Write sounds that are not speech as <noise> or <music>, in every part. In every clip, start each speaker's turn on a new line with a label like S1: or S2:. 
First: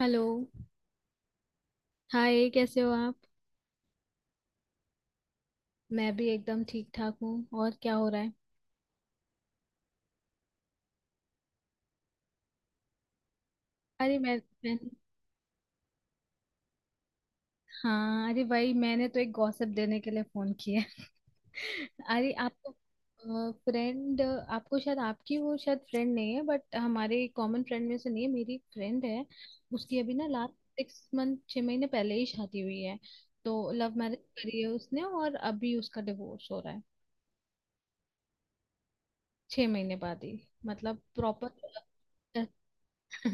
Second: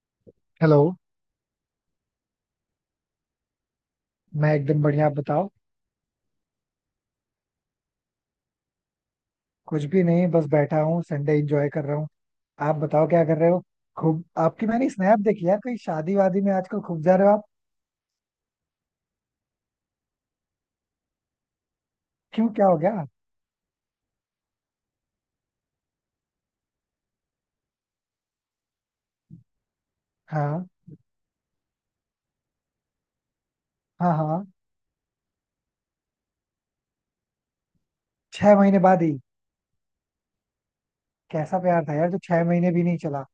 S1: Hello.
S2: Hello.
S1: Hi, कैसे हो आप?
S2: मैं एकदम बढ़िया, आप बताओ.
S1: मैं भी एकदम ठीक ठाक हूँ। और क्या हो रहा है?
S2: कुछ भी नहीं, बस बैठा हूँ, संडे एंजॉय कर रहा हूँ. आप बताओ क्या कर रहे हो.
S1: अरे
S2: खूब, आपकी
S1: मैं
S2: मैंने स्नैप देखी यार, कहीं शादी वादी में आजकल खूब जा रहे हो आप.
S1: हाँ, अरे भाई, मैंने तो एक गॉसिप देने के लिए फोन किया है। <laughs> अरे,
S2: क्यों, क्या
S1: आपको
S2: हो गया?
S1: फ्रेंड, आपको शायद, आपकी वो शायद फ्रेंड नहीं है, बट हमारे कॉमन फ्रेंड में से नहीं है। मेरी एक फ्रेंड है, उसकी अभी ना, लास्ट
S2: हाँ,
S1: सिक्स मंथ, छह महीने पहले ही शादी हुई है। तो लव
S2: हाँ,
S1: मैरिज
S2: हाँ.
S1: करी है उसने, और अभी उसका डिवोर्स हो रहा है,
S2: 6 महीने बाद ही?
S1: छह महीने बाद ही। मतलब प्रॉपर
S2: कैसा प्यार था यार जो 6 महीने भी नहीं चला.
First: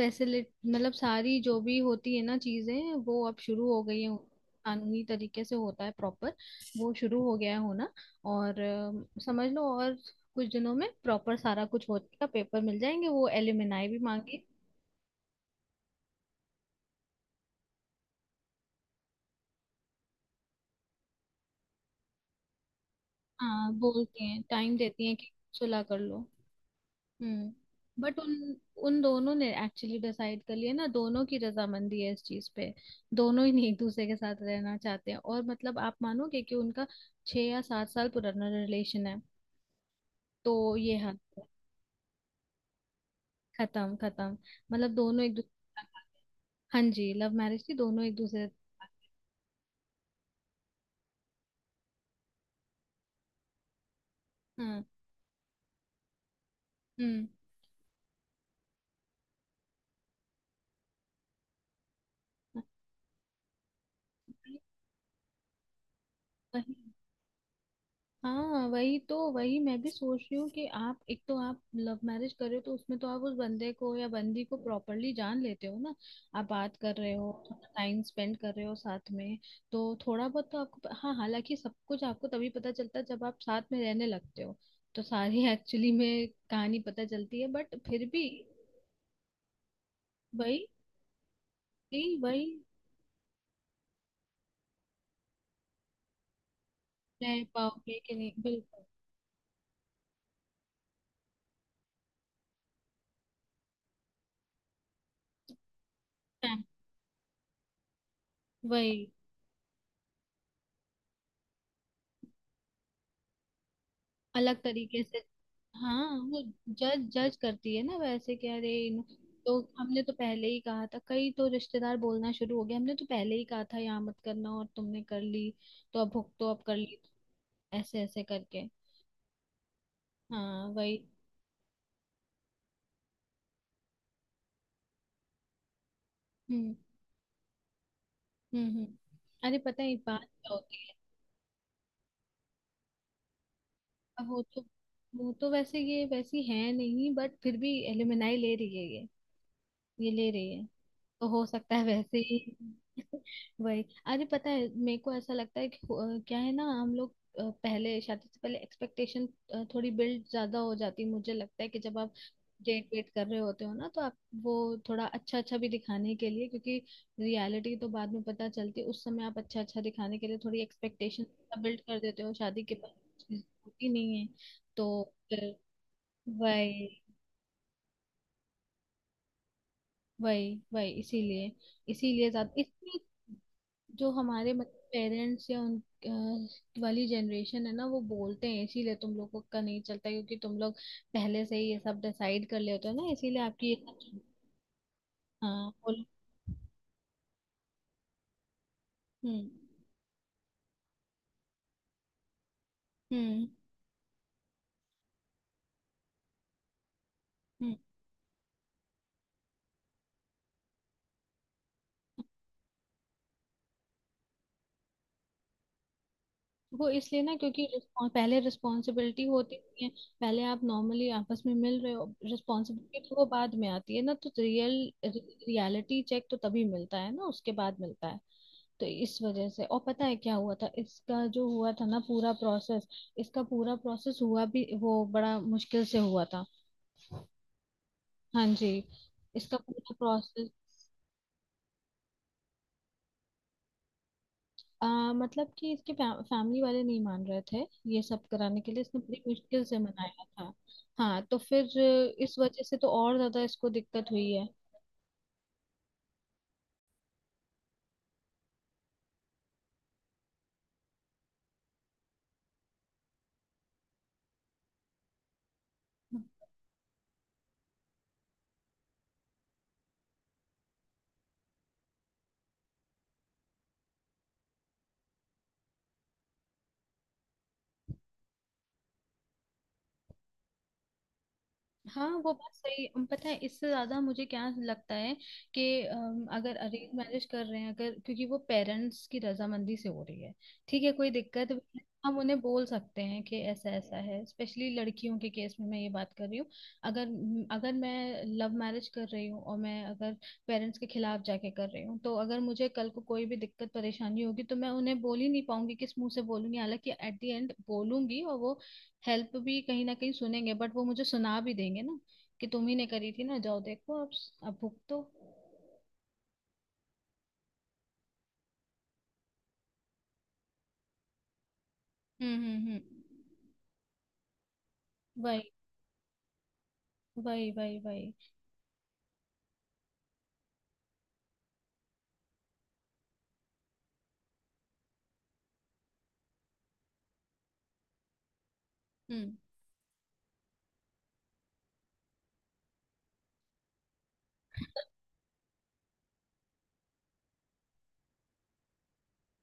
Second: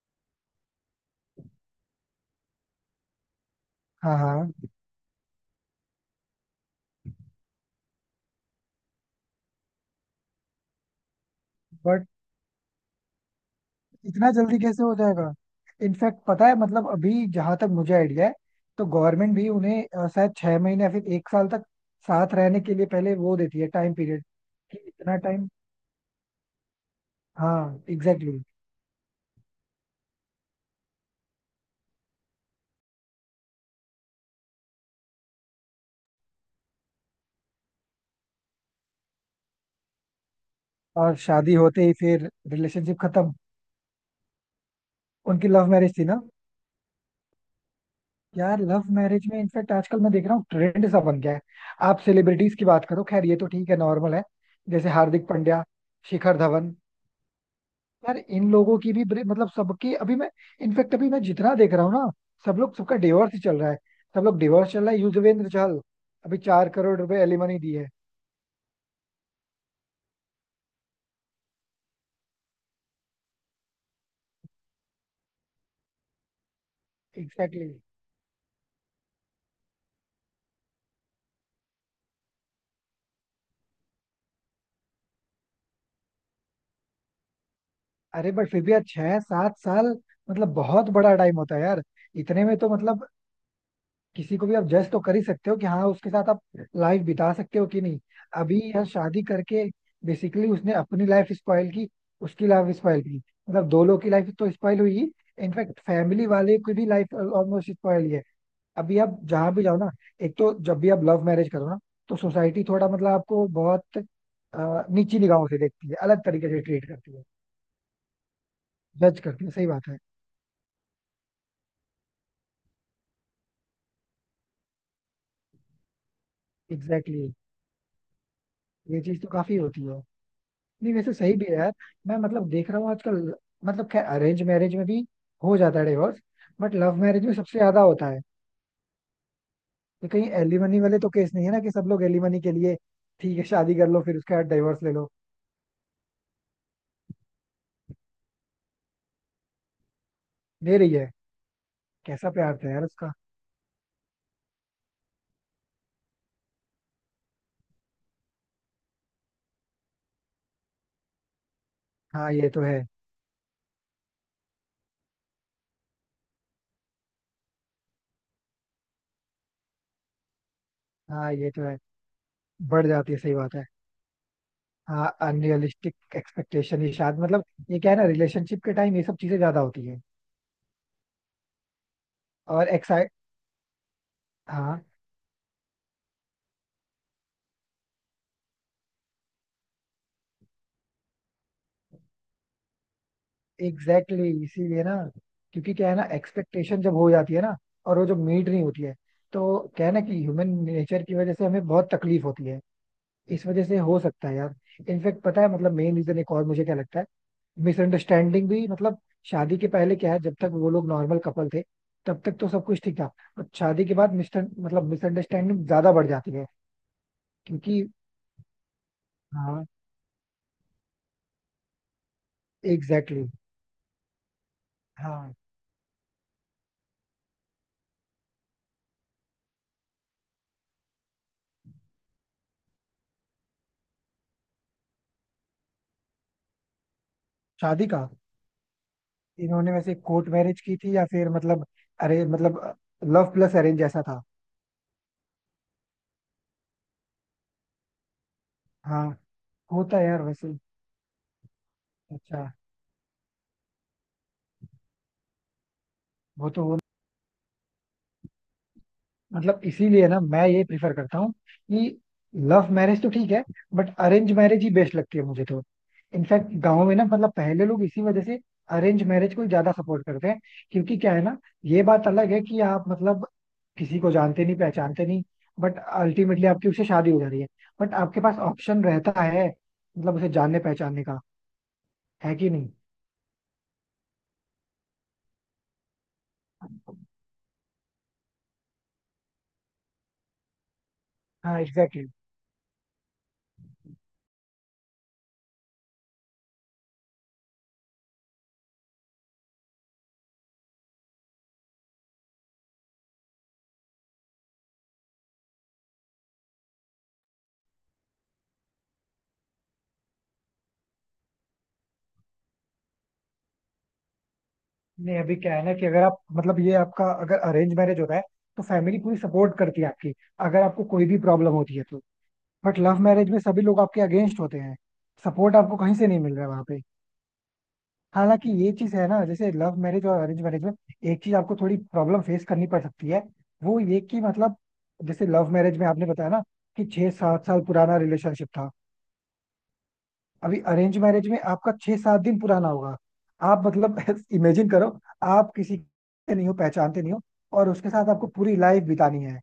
S1: फैसिलिट, मतलब सारी जो भी होती है ना चीजें, वो अब शुरू हो गई है।
S2: हाँ, हाँ.
S1: कानूनी तरीके से होता है प्रॉपर, वो शुरू हो गया है होना। और समझ लो, और कुछ दिनों में प्रॉपर सारा कुछ हो
S2: बट
S1: जाएगा, पेपर मिल जाएंगे, वो एलिमनाई भी
S2: इतना
S1: मांगे।
S2: जल्दी कैसे हो जाएगा? इनफैक्ट पता है मतलब अभी जहां तक मुझे आइडिया है तो गवर्नमेंट भी उन्हें शायद 6 महीने या फिर 1 साल तक साथ रहने के लिए पहले वो देती है
S1: हाँ,
S2: टाइम
S1: बोलते
S2: पीरियड,
S1: हैं टाइम
S2: कि
S1: देती हैं
S2: इतना
S1: कि
S2: टाइम.
S1: सुलह कर लो। हम्म।
S2: हाँ,
S1: बट
S2: एग्जैक्टली.
S1: उन उन दोनों ने एक्चुअली डिसाइड कर लिया ना, दोनों की रजामंदी है इस चीज पे। दोनों ही नहीं एक दूसरे के साथ रहना चाहते हैं और मतलब, आप मानोगे कि उनका छह या सात साल पुराना रिलेशन है। तो ये
S2: और
S1: हाल है।
S2: शादी होते ही फिर रिलेशनशिप खत्म?
S1: खत्म, खत्म। मतलब दोनों एक दूसरे
S2: उनकी लव
S1: के
S2: मैरिज थी ना.
S1: साथ- हाँ जी, लव मैरिज थी, दोनों एक दूसरे।
S2: यार लव मैरिज में इनफैक्ट आजकल मैं देख रहा हूँ ट्रेंड सा बन गया है. आप सेलिब्रिटीज की बात करो, खैर ये तो ठीक है, नॉर्मल है.
S1: हाँ।
S2: जैसे हार्दिक पांड्या, शिखर धवन,
S1: हम्म।
S2: यार इन लोगों की भी मतलब सबकी अभी मैं, इनफैक्ट अभी मैं जितना देख रहा हूँ ना, सब लोग सबका डिवोर्स ही चल रहा है. सब लोग डिवोर्स चल रहा है, युजवेंद्र चहल अभी चार
S1: वही।
S2: करोड़ रुपए एलिमनी दी है.
S1: हाँ, वही तो, वही मैं भी सोच रही हूँ कि आप एक तो, आप लव मैरिज कर रहे हो तो उसमें तो आप उस बंदे को या बंदी को प्रॉपरली जान लेते हो ना। आप बात कर रहे हो,
S2: एग्जैक्टली
S1: थोड़ा
S2: exactly.
S1: टाइम स्पेंड कर रहे हो साथ में। तो थोड़ा बहुत तो आपको, हाँ, हालांकि सब कुछ आपको तभी पता चलता है जब आप साथ में रहने लगते हो। तो सारी <laughs> एक्चुअली में कहानी पता चलती है, बट फिर भी।
S2: अरे बट फिर भी यार 6-7 साल, मतलब
S1: वही,
S2: बहुत बड़ा टाइम होता है यार.
S1: वही, वही।
S2: इतने में तो मतलब किसी को भी आप जज तो कर ही सकते हो कि हाँ उसके साथ आप लाइफ बिता
S1: रह
S2: सकते हो कि
S1: पाओगे
S2: नहीं.
S1: कि नहीं,
S2: अभी
S1: बिल्कुल।
S2: यह शादी करके बेसिकली उसने अपनी लाइफ स्पॉइल की, उसकी लाइफ स्पॉइल की, मतलब दो लोग की लाइफ तो स्पॉइल हुई ही. इनफैक्ट फैमिली वाले
S1: फैम-
S2: की भी लाइफ ऑलमोस्ट स्पॉइल ही है. अभी
S1: वही।
S2: आप जहाँ भी जाओ ना, एक तो जब भी आप लव मैरिज करो ना तो सोसाइटी थोड़ा मतलब आपको बहुत
S1: अलग तरीके से।
S2: नीची निगाहों से देखती है,
S1: हाँ,
S2: अलग
S1: वो।
S2: तरीके से ट्रीट
S1: जज
S2: करती है.
S1: जज करती है ना, वैसे कि अरे,
S2: जज करती है,
S1: तो
S2: सही बात है.
S1: हमने तो पहले ही कहा था, कई तो रिश्तेदार बोलना शुरू हो गए, हमने तो पहले ही कहा था यहाँ मत करना और तुमने कर ली। तो अब भुगतो, अब कर ली।
S2: Exactly exactly.
S1: ऐसे ऐसे करके।
S2: ये चीज तो काफी होती है.
S1: हाँ,
S2: नहीं
S1: वही।
S2: वैसे सही भी है यार. मैं मतलब देख रहा हूँ आजकल, मतलब खैर अरेंज मैरिज में भी हो जाता है divorce.
S1: Hmm,
S2: but love marriage में सबसे ज्यादा होता है.
S1: हम्म, हम्म। अरे पता है
S2: तो
S1: बात
S2: कहीं
S1: क्या
S2: एलिमनी
S1: होती है?
S2: वाले तो केस नहीं है ना, कि सब लोग एलिमनी के लिए ठीक है शादी कर लो फिर
S1: अब
S2: उसके
S1: वो
S2: बाद
S1: तो
S2: डिवोर्स ले लो?
S1: वो तो वैसे ये वैसी है नहीं, बट फिर भी एलुमनाई ले रही है, ये ले रही है।
S2: दे रही है?
S1: तो हो सकता है वैसे
S2: कैसा
S1: ही।
S2: प्यार था यार उसका.
S1: <laughs> वही। अरे पता है, मेरे को ऐसा लगता है कि क्या है ना, हम लोग पहले, शादी से पहले एक्सपेक्टेशन थोड़ी बिल्ड ज्यादा हो जाती है। मुझे लगता है कि जब आप
S2: हाँ ये तो है.
S1: डेट वेट कर रहे होते हो ना, तो आप वो थोड़ा अच्छा अच्छा भी दिखाने के लिए, क्योंकि रियलिटी तो बाद में पता चलती है। उस समय आप अच्छा अच्छा दिखाने के लिए थोड़ी एक्सपेक्टेशन
S2: हाँ ये तो है.
S1: बिल्ड कर देते हो, शादी के
S2: बढ़
S1: बाद
S2: जाती है,
S1: वो
S2: सही
S1: चीज़
S2: बात है.
S1: होती नहीं है। तो
S2: हाँ
S1: फिर।
S2: अनरियलिस्टिक एक्सपेक्टेशन
S1: वही,
S2: ये शायद मतलब, ये क्या है ना, रिलेशनशिप के टाइम ये सब चीजें ज्यादा होती है.
S1: वही, वही, इसीलिए। इसीलिए ज्यादा,
S2: और
S1: इसलिए
S2: एक्साइट.
S1: जो हमारे मतलब
S2: हाँ
S1: पेरेंट्स या उन वाली जनरेशन है ना, वो बोलते हैं इसीलिए तुम लोगों का नहीं चलता, क्योंकि तुम लोग पहले से ही ये सब डिसाइड कर लेते हो ना, इसीलिए आपकी ये
S2: एग्जैक्टली
S1: सब।
S2: exactly, इसीलिए ना.
S1: हाँ,
S2: क्योंकि क्या है
S1: बोलो।
S2: ना, एक्सपेक्टेशन जब हो जाती है ना और वो जो मीट नहीं होती है,
S1: हम्म,
S2: तो क्या है ना कि ह्यूमन नेचर की वजह से हमें बहुत तकलीफ होती है. इस
S1: हम्म,
S2: वजह से हो सकता है यार. इनफेक्ट पता है मतलब मेन रीजन एक और मुझे क्या लगता है,
S1: हम्म।
S2: मिसअंडरस्टैंडिंग भी मतलब शादी के पहले क्या है, जब तक वो लोग नॉर्मल कपल थे तब तक तो सब कुछ ठीक था. बट शादी के बाद मिस्टर मतलब मिसअंडरस्टैंडिंग ज्यादा बढ़ जाती है
S1: वो इसलिए ना, क्योंकि
S2: क्योंकि.
S1: पहले रिस्पॉन्सिबिलिटी होती
S2: हाँ,
S1: नहीं है। पहले आप नॉर्मली आपस में मिल रहे हो, रिस्पॉन्सिबिलिटी तो
S2: एग्जैक्टली
S1: वो
S2: exactly,
S1: बाद में आती है ना, तो
S2: हाँ.
S1: रियलिटी चेक तो तभी मिलता है ना, उसके बाद मिलता है। तो इस वजह से। और पता है क्या हुआ था? इसका जो हुआ था ना पूरा प्रोसेस, इसका पूरा प्रोसेस हुआ भी वो बड़ा मुश्किल से हुआ था।
S2: शादी का?
S1: हाँ जी, इसका
S2: इन्होंने
S1: पूरा
S2: वैसे कोर्ट
S1: प्रोसेस।
S2: मैरिज की थी या फिर मतलब, अरे मतलब लव प्लस अरेंज ऐसा था.
S1: मतलब कि इसके फैमिली वाले नहीं मान रहे थे, ये सब कराने के लिए इसने
S2: हाँ,
S1: बड़ी मुश्किल से
S2: होता है यार
S1: मनाया था।
S2: वैसे.
S1: हाँ, तो फिर इस
S2: अच्छा.
S1: वजह से तो और ज्यादा इसको दिक्कत हुई है।
S2: वो तो हो. मतलब इसीलिए ना मैं ये प्रिफर करता हूँ कि लव मैरिज तो ठीक है, बट अरेंज मैरिज ही बेस्ट लगती है मुझे तो. इनफैक्ट गाँव में ना मतलब पहले लोग इसी वजह से अरेंज मैरिज को ज्यादा सपोर्ट करते हैं, क्योंकि क्या है ना, ये बात अलग है कि आप मतलब किसी को जानते नहीं पहचानते नहीं, बट अल्टीमेटली आपकी उससे शादी हो जा रही है, बट आपके पास ऑप्शन रहता है मतलब उसे जानने पहचानने का.
S1: हाँ, वो
S2: है कि
S1: बात
S2: नहीं?
S1: सही है। पता है इससे ज्यादा मुझे क्या लगता है? कि अगर अरेंज मैरिज कर रहे हैं, अगर क्योंकि वो पेरेंट्स की रजामंदी से हो रही है, ठीक है, कोई दिक्कत
S2: हाँ
S1: भी है,
S2: एग्जैक्टली.
S1: हम उन्हें बोल सकते हैं कि ऐसा ऐसा है। स्पेशली लड़कियों के केस में मैं ये बात कर रही हूँ। अगर अगर मैं लव मैरिज कर रही हूँ और मैं, अगर पेरेंट्स के खिलाफ जाके कर रही हूँ, तो अगर मुझे कल को कोई भी दिक्कत परेशानी होगी, तो मैं उन्हें बोल ही नहीं पाऊंगी, किस मुंह से बोलूंगी? हालांकि एट द एंड बोलूंगी और वो हेल्प भी कहीं ना कहीं सुनेंगे, बट वो मुझे सुना भी देंगे ना, कि तुम ही ने करी थी ना, जाओ देखो अब भुगतो।
S2: नहीं अभी क्या है ना कि अगर आप मतलब ये आपका अगर अरेंज मैरिज होता है तो फैमिली पूरी सपोर्ट करती है आपकी, अगर आपको कोई भी प्रॉब्लम होती है तो.
S1: Hmm, hmm,
S2: but
S1: hmm.
S2: Love marriage में सभी लोग आपके अगेंस्ट होते हैं.
S1: वही,
S2: सपोर्ट आपको कहीं से नहीं मिल रहा है वहां पे.
S1: वही, वही, वही।
S2: हालांकि ये चीज है ना, जैसे लव मैरिज और अरेंज मैरिज में एक चीज आपको थोड़ी प्रॉब्लम फेस करनी पड़ सकती है. वो ये कि मतलब, जैसे लव मैरिज में आपने बताया ना कि 6-7 साल पुराना रिलेशनशिप था,
S1: हम्म।
S2: अभी अरेंज मैरिज में आपका 6-7 दिन पुराना होगा. आप मतलब <laughs> इमेजिन करो, आप किसी के नहीं हो, पहचानते नहीं हो, और उसके साथ आपको पूरी लाइफ बितानी है.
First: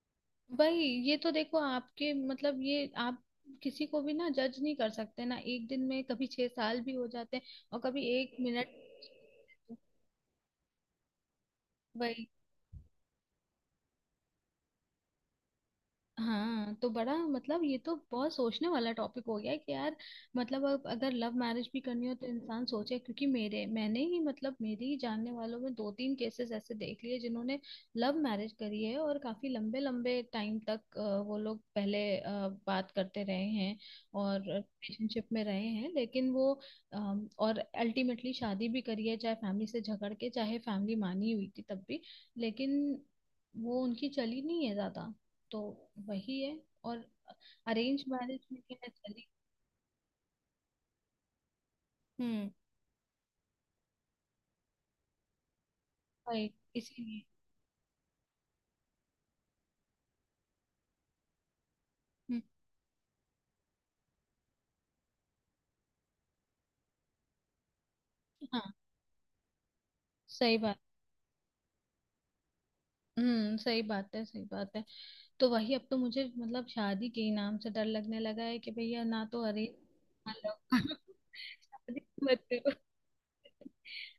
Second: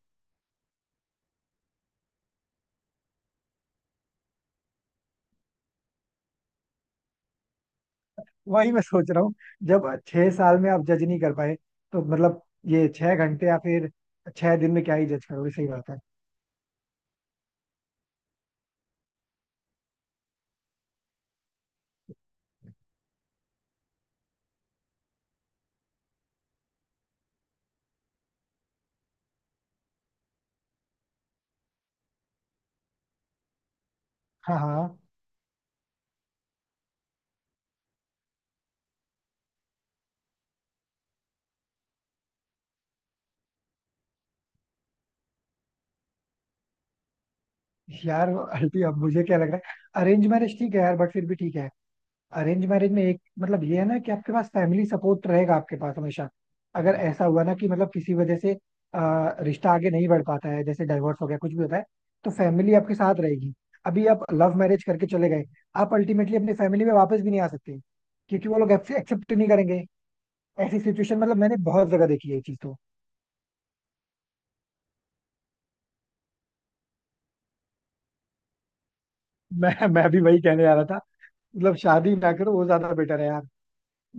S1: भाई, ये तो देखो आपके मतलब, ये आप किसी को भी ना जज नहीं कर सकते ना, एक दिन में कभी छह साल भी हो जाते हैं और कभी एक
S2: वही
S1: मिनट।
S2: मैं सोच रहा हूँ, जब 6 साल में आप जज नहीं कर पाए तो
S1: वही।
S2: मतलब, ये 6 घंटे या फिर 6 दिन में क्या ही जज करोगे, सही बात है.
S1: हाँ, तो बड़ा मतलब ये तो बहुत सोचने वाला टॉपिक हो गया है कि यार, मतलब अब अगर लव मैरिज भी करनी हो तो इंसान सोचे, क्योंकि मेरे, मैंने ही, मतलब मेरी ही जानने वालों में दो तीन केसेस ऐसे देख लिए, जिन्होंने लव मैरिज करी है और काफी लंबे लंबे टाइम तक वो लोग पहले बात करते रहे हैं और
S2: हाँ, हाँ.
S1: रिलेशनशिप में रहे हैं, लेकिन वो और अल्टीमेटली शादी भी करी है, चाहे फैमिली से झगड़ के, चाहे फैमिली मानी हुई थी तब भी, लेकिन वो उनकी चली नहीं है ज्यादा। तो वही है। और अरेंज
S2: यार
S1: मैरिज में क्या
S2: अल्टी
S1: है
S2: अब मुझे
S1: चली।
S2: क्या लग रहा है, अरेंज मैरिज ठीक है यार, बट फिर भी ठीक है.
S1: हम्म,
S2: अरेंज मैरिज में एक मतलब ये है ना कि आपके पास फैमिली सपोर्ट रहेगा, आपके पास हमेशा,
S1: गई,
S2: अगर
S1: इसीलिए।
S2: ऐसा हुआ ना कि मतलब किसी वजह से अ, रिश्ता आगे नहीं बढ़ पाता है जैसे डाइवोर्स हो गया कुछ भी होता है, तो
S1: हम्म।
S2: फैमिली आपके साथ रहेगी. अभी आप लव मैरिज करके चले गए, आप अल्टीमेटली अपनी फैमिली में वापस भी नहीं आ सकते क्योंकि वो
S1: हाँ,
S2: लोग आपसे एक्सेप्ट नहीं करेंगे.
S1: सही बात।
S2: ऐसी सिचुएशन मतलब मैंने बहुत जगह देखी है ये चीज तो.
S1: हम्म, सही बात है, सही बात है। तो वही, अब तो मुझे मतलब शादी के ही नाम से डर लगने लगा है कि भैया, ना तो अरेंज,
S2: मैं भी
S1: ना
S2: वही कहने
S1: लव।
S2: जा रहा था.
S1: <laughs>
S2: मतलब
S1: शादी
S2: शादी ना
S1: मत
S2: करो वो
S1: करो।
S2: ज्यादा बेटर है यार.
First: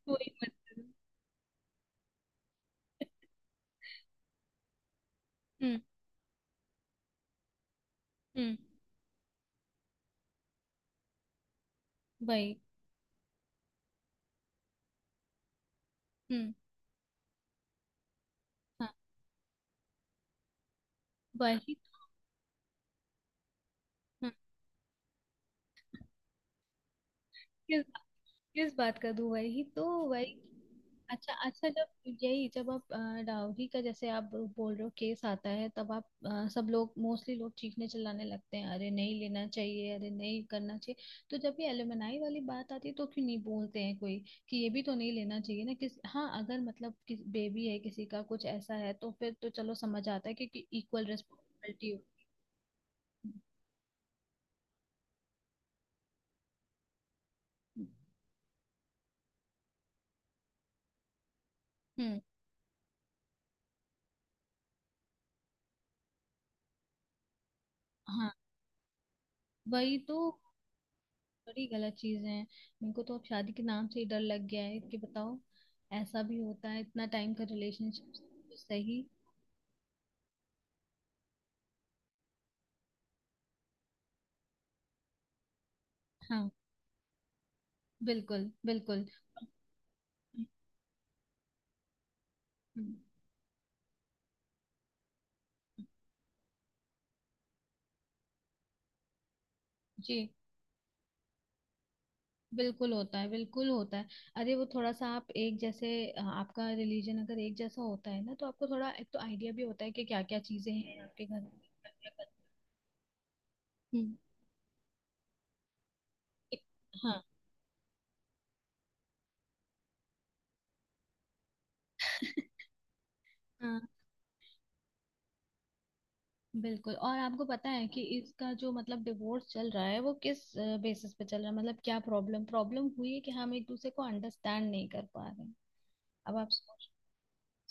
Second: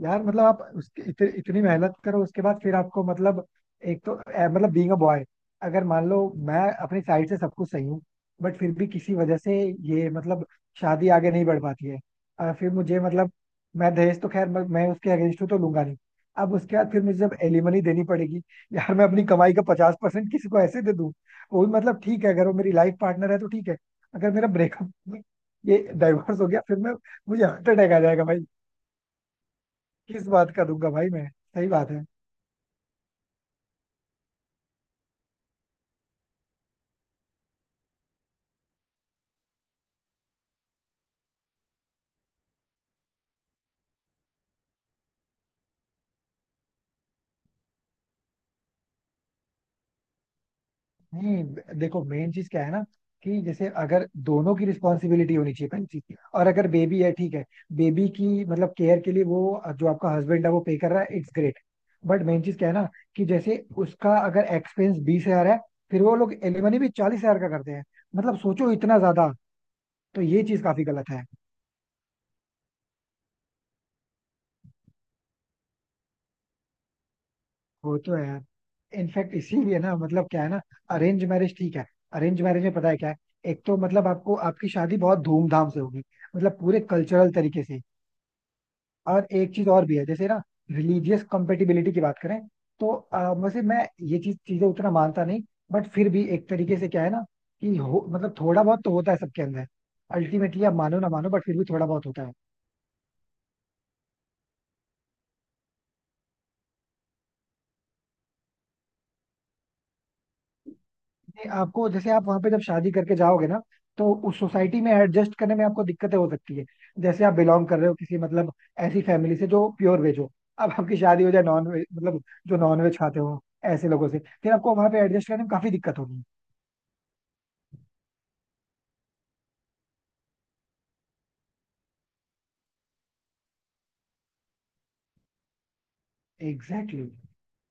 S2: यार
S1: वही,
S2: मतलब
S1: मत
S2: आप
S1: करो।
S2: उसके इतनी मेहनत करो उसके बाद फिर आपको मतलब, एक तो मतलब बीइंग अ बॉय,
S1: हम्म,
S2: अगर मान लो मैं अपनी साइड से सब कुछ सही हूँ,
S1: हम्म।
S2: बट फिर भी किसी वजह से ये मतलब शादी आगे नहीं बढ़ पाती है.
S1: वही।
S2: फिर मुझे मतलब, मैं दहेज तो खैर मैं उसके अगेंस्ट हूँ तो लूंगा नहीं. अब
S1: हम्म।
S2: उसके बाद फिर मुझे जब एलिमनी देनी पड़ेगी,
S1: हाँ,
S2: यार मैं अपनी कमाई का 50% किसी को ऐसे दे दूँ. वो भी
S1: वही।
S2: मतलब ठीक है, अगर वो मेरी लाइफ पार्टनर है तो ठीक है. अगर मेरा ब्रेकअप, ये डाइवोर्स हो गया फिर मैं, मुझे हार्ट
S1: हम्म,
S2: अटैक आ जाएगा.
S1: किस बात का दो, वही तो।
S2: किस
S1: वही।
S2: बात का दूंगा भाई मैं.
S1: अच्छा,
S2: सही
S1: अच्छा, जब
S2: बात है.
S1: यही जब आप डाउरी का, जैसे आप बोल रहे हो, केस आता है, तब आप सब लोग, मोस्टली लोग, चीखने चिल्लाने लगते हैं, अरे नहीं लेना चाहिए, अरे नहीं करना चाहिए। तो जब ये एलुमनाई वाली बात आती है तो क्यों नहीं बोलते हैं कोई कि ये भी तो नहीं लेना चाहिए ना? किस, हाँ, अगर मतलब किस बेबी है, किसी का कुछ ऐसा है, तो फिर तो चलो समझ आता है, क्योंकि इक्वल
S2: नहीं
S1: रिस्पॉन्सिबिलिटी।
S2: देखो मेन चीज क्या है ना, कि जैसे अगर दोनों की रिस्पॉन्सिबिलिटी होनी चाहिए पहली चीज, और अगर बेबी है ठीक है, बेबी की मतलब केयर के लिए वो जो आपका हस्बैंड है वो पे कर रहा है, it's great.
S1: Hmm.
S2: But main चीज क्या है ना, कि जैसे उसका अगर एक्सपेंस 20 हजार है, फिर वो लोग एलिमनी भी 40 हजार का करते हैं,
S1: हाँ,
S2: मतलब सोचो इतना ज्यादा.
S1: वही तो।
S2: तो ये चीज काफी गलत है.
S1: बड़ी गलत चीजें हैं। इनको तो अब शादी के नाम से ही डर लग गया है कि बताओ, ऐसा भी होता है इतना टाइम का
S2: वो
S1: रिलेशनशिप।
S2: तो है यार.
S1: तो सही।
S2: इनफैक्ट इसीलिए ना मतलब क्या है ना, अरेंज मैरिज ठीक है. अरेंज मैरिज में पता है क्या है, एक तो मतलब आपको आपकी शादी बहुत धूमधाम से होगी,
S1: हाँ,
S2: मतलब पूरे कल्चरल तरीके से.
S1: बिल्कुल, बिल्कुल।
S2: और एक चीज और भी है, जैसे ना रिलीजियस कंपेटिबिलिटी की बात करें तो वैसे मैं ये चीजें उतना मानता नहीं. बट फिर भी एक तरीके से क्या है ना कि हो मतलब थोड़ा बहुत तो होता है सबके अंदर.
S1: जी,
S2: अल्टीमेटली आप मानो ना मानो बट फिर भी थोड़ा बहुत होता है.
S1: बिल्कुल होता है, बिल्कुल होता है। अरे, वो थोड़ा सा आप एक, जैसे आपका रिलीजन अगर एक जैसा होता है ना, तो आपको थोड़ा, एक तो आइडिया भी होता है कि क्या क्या चीजें हैं आपके घर में,
S2: नहीं, आपको
S1: क्या-क्या
S2: जैसे आप
S1: करना
S2: वहां पे जब शादी करके जाओगे ना
S1: है।
S2: तो उस सोसाइटी में एडजस्ट करने में आपको दिक्कतें हो सकती
S1: एक-
S2: है. जैसे आप बिलोंग कर रहे हो किसी मतलब ऐसी फैमिली से जो प्योर वेज हो, अब आपकी शादी हो जाए नॉन वेज मतलब जो नॉन वेज खाते हो
S1: हाँ,
S2: ऐसे लोगों से, फिर आपको वहां पे एडजस्ट करने में काफी दिक्कत होगी.
S1: बिल्कुल। और आपको पता है कि इसका जो मतलब डिवोर्स चल रहा है, वो किस बेसिस पे चल रहा है? मतलब क्या प्रॉब्लम, प्रॉब्लम हुई है कि हम एक दूसरे को अंडरस्टैंड नहीं कर पा रहे हैं। अब आप सोच,
S2: एग्जैक्टली exactly.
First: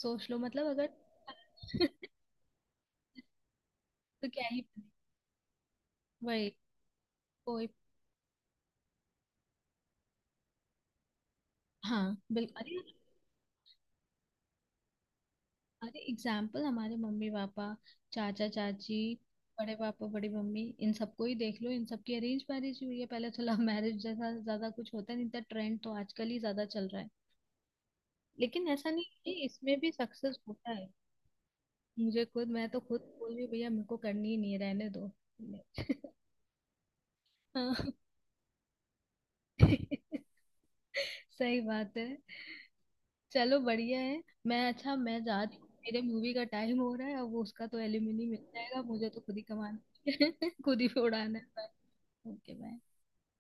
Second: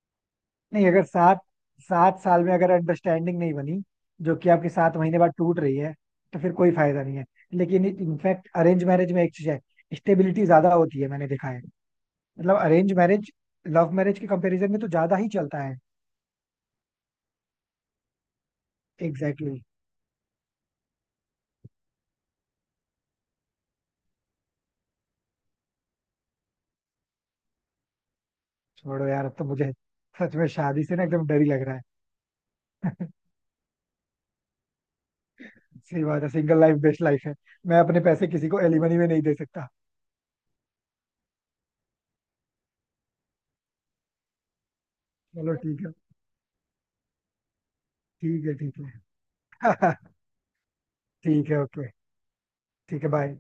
S1: लो, मतलब
S2: नहीं अगर सात
S1: अगर <laughs>
S2: सात साल में अगर अंडरस्टैंडिंग नहीं बनी,
S1: तो
S2: जो
S1: क्या
S2: कि
S1: ही।
S2: आपके 7 महीने बाद टूट रही है, तो
S1: वही,
S2: फिर कोई फायदा नहीं है.
S1: कोई।
S2: लेकिन इनफैक्ट अरेंज मैरिज में एक चीज है, स्टेबिलिटी ज्यादा होती है, मैंने देखा है.
S1: हाँ,
S2: मतलब
S1: बिल्कुल। अरे,
S2: अरेंज मैरिज लव मैरिज के कंपैरिजन में तो ज्यादा ही चलता है.
S1: अरे एग्जाम्पल, हमारे मम्मी पापा, चाचा चाची,
S2: एग्जैक्टली exactly.
S1: बड़े पापा, बड़ी मम्मी, इन सबको ही देख लो, इन सबकी अरेंज मैरिज हुई है। पहले तो लव मैरिज जैसा ज्यादा कुछ होता नहीं था, ट्रेंड तो आजकल ही ज्यादा चल रहा है, लेकिन ऐसा नहीं
S2: छोड़ो यार,
S1: कि
S2: अब तो मुझे
S1: इसमें भी
S2: सच
S1: सक्सेस
S2: में
S1: होता
S2: शादी
S1: है।
S2: से ना एकदम डर ही लग रहा
S1: मुझे खुद, मैं तो खुद
S2: है.
S1: बोल रही हूँ, भैया मेरे को करनी ही नहीं है, रहने दो।
S2: <laughs> सही
S1: <laughs>
S2: बात है, सिंगल लाइफ बेस्ट लाइफ है. मैं
S1: हाँ।
S2: अपने पैसे किसी को एलिमनी में नहीं दे सकता.
S1: <laughs> सही बात है। चलो, बढ़िया है, मैं, अच्छा, मैं
S2: चलो
S1: जाती हूँ,
S2: ठीक है.
S1: मेरे मूवी का टाइम हो रहा है, अब वो उसका तो एलिमनी मिल
S2: ठीक है ठीक
S1: जाएगा, मुझे तो खुद ही
S2: है.
S1: कमाना है, <laughs> खुद ही
S2: <laughs>
S1: उड़ाना
S2: ठीक है,
S1: है।
S2: ओके.
S1: Okay, bye.
S2: ठीक है, बाय.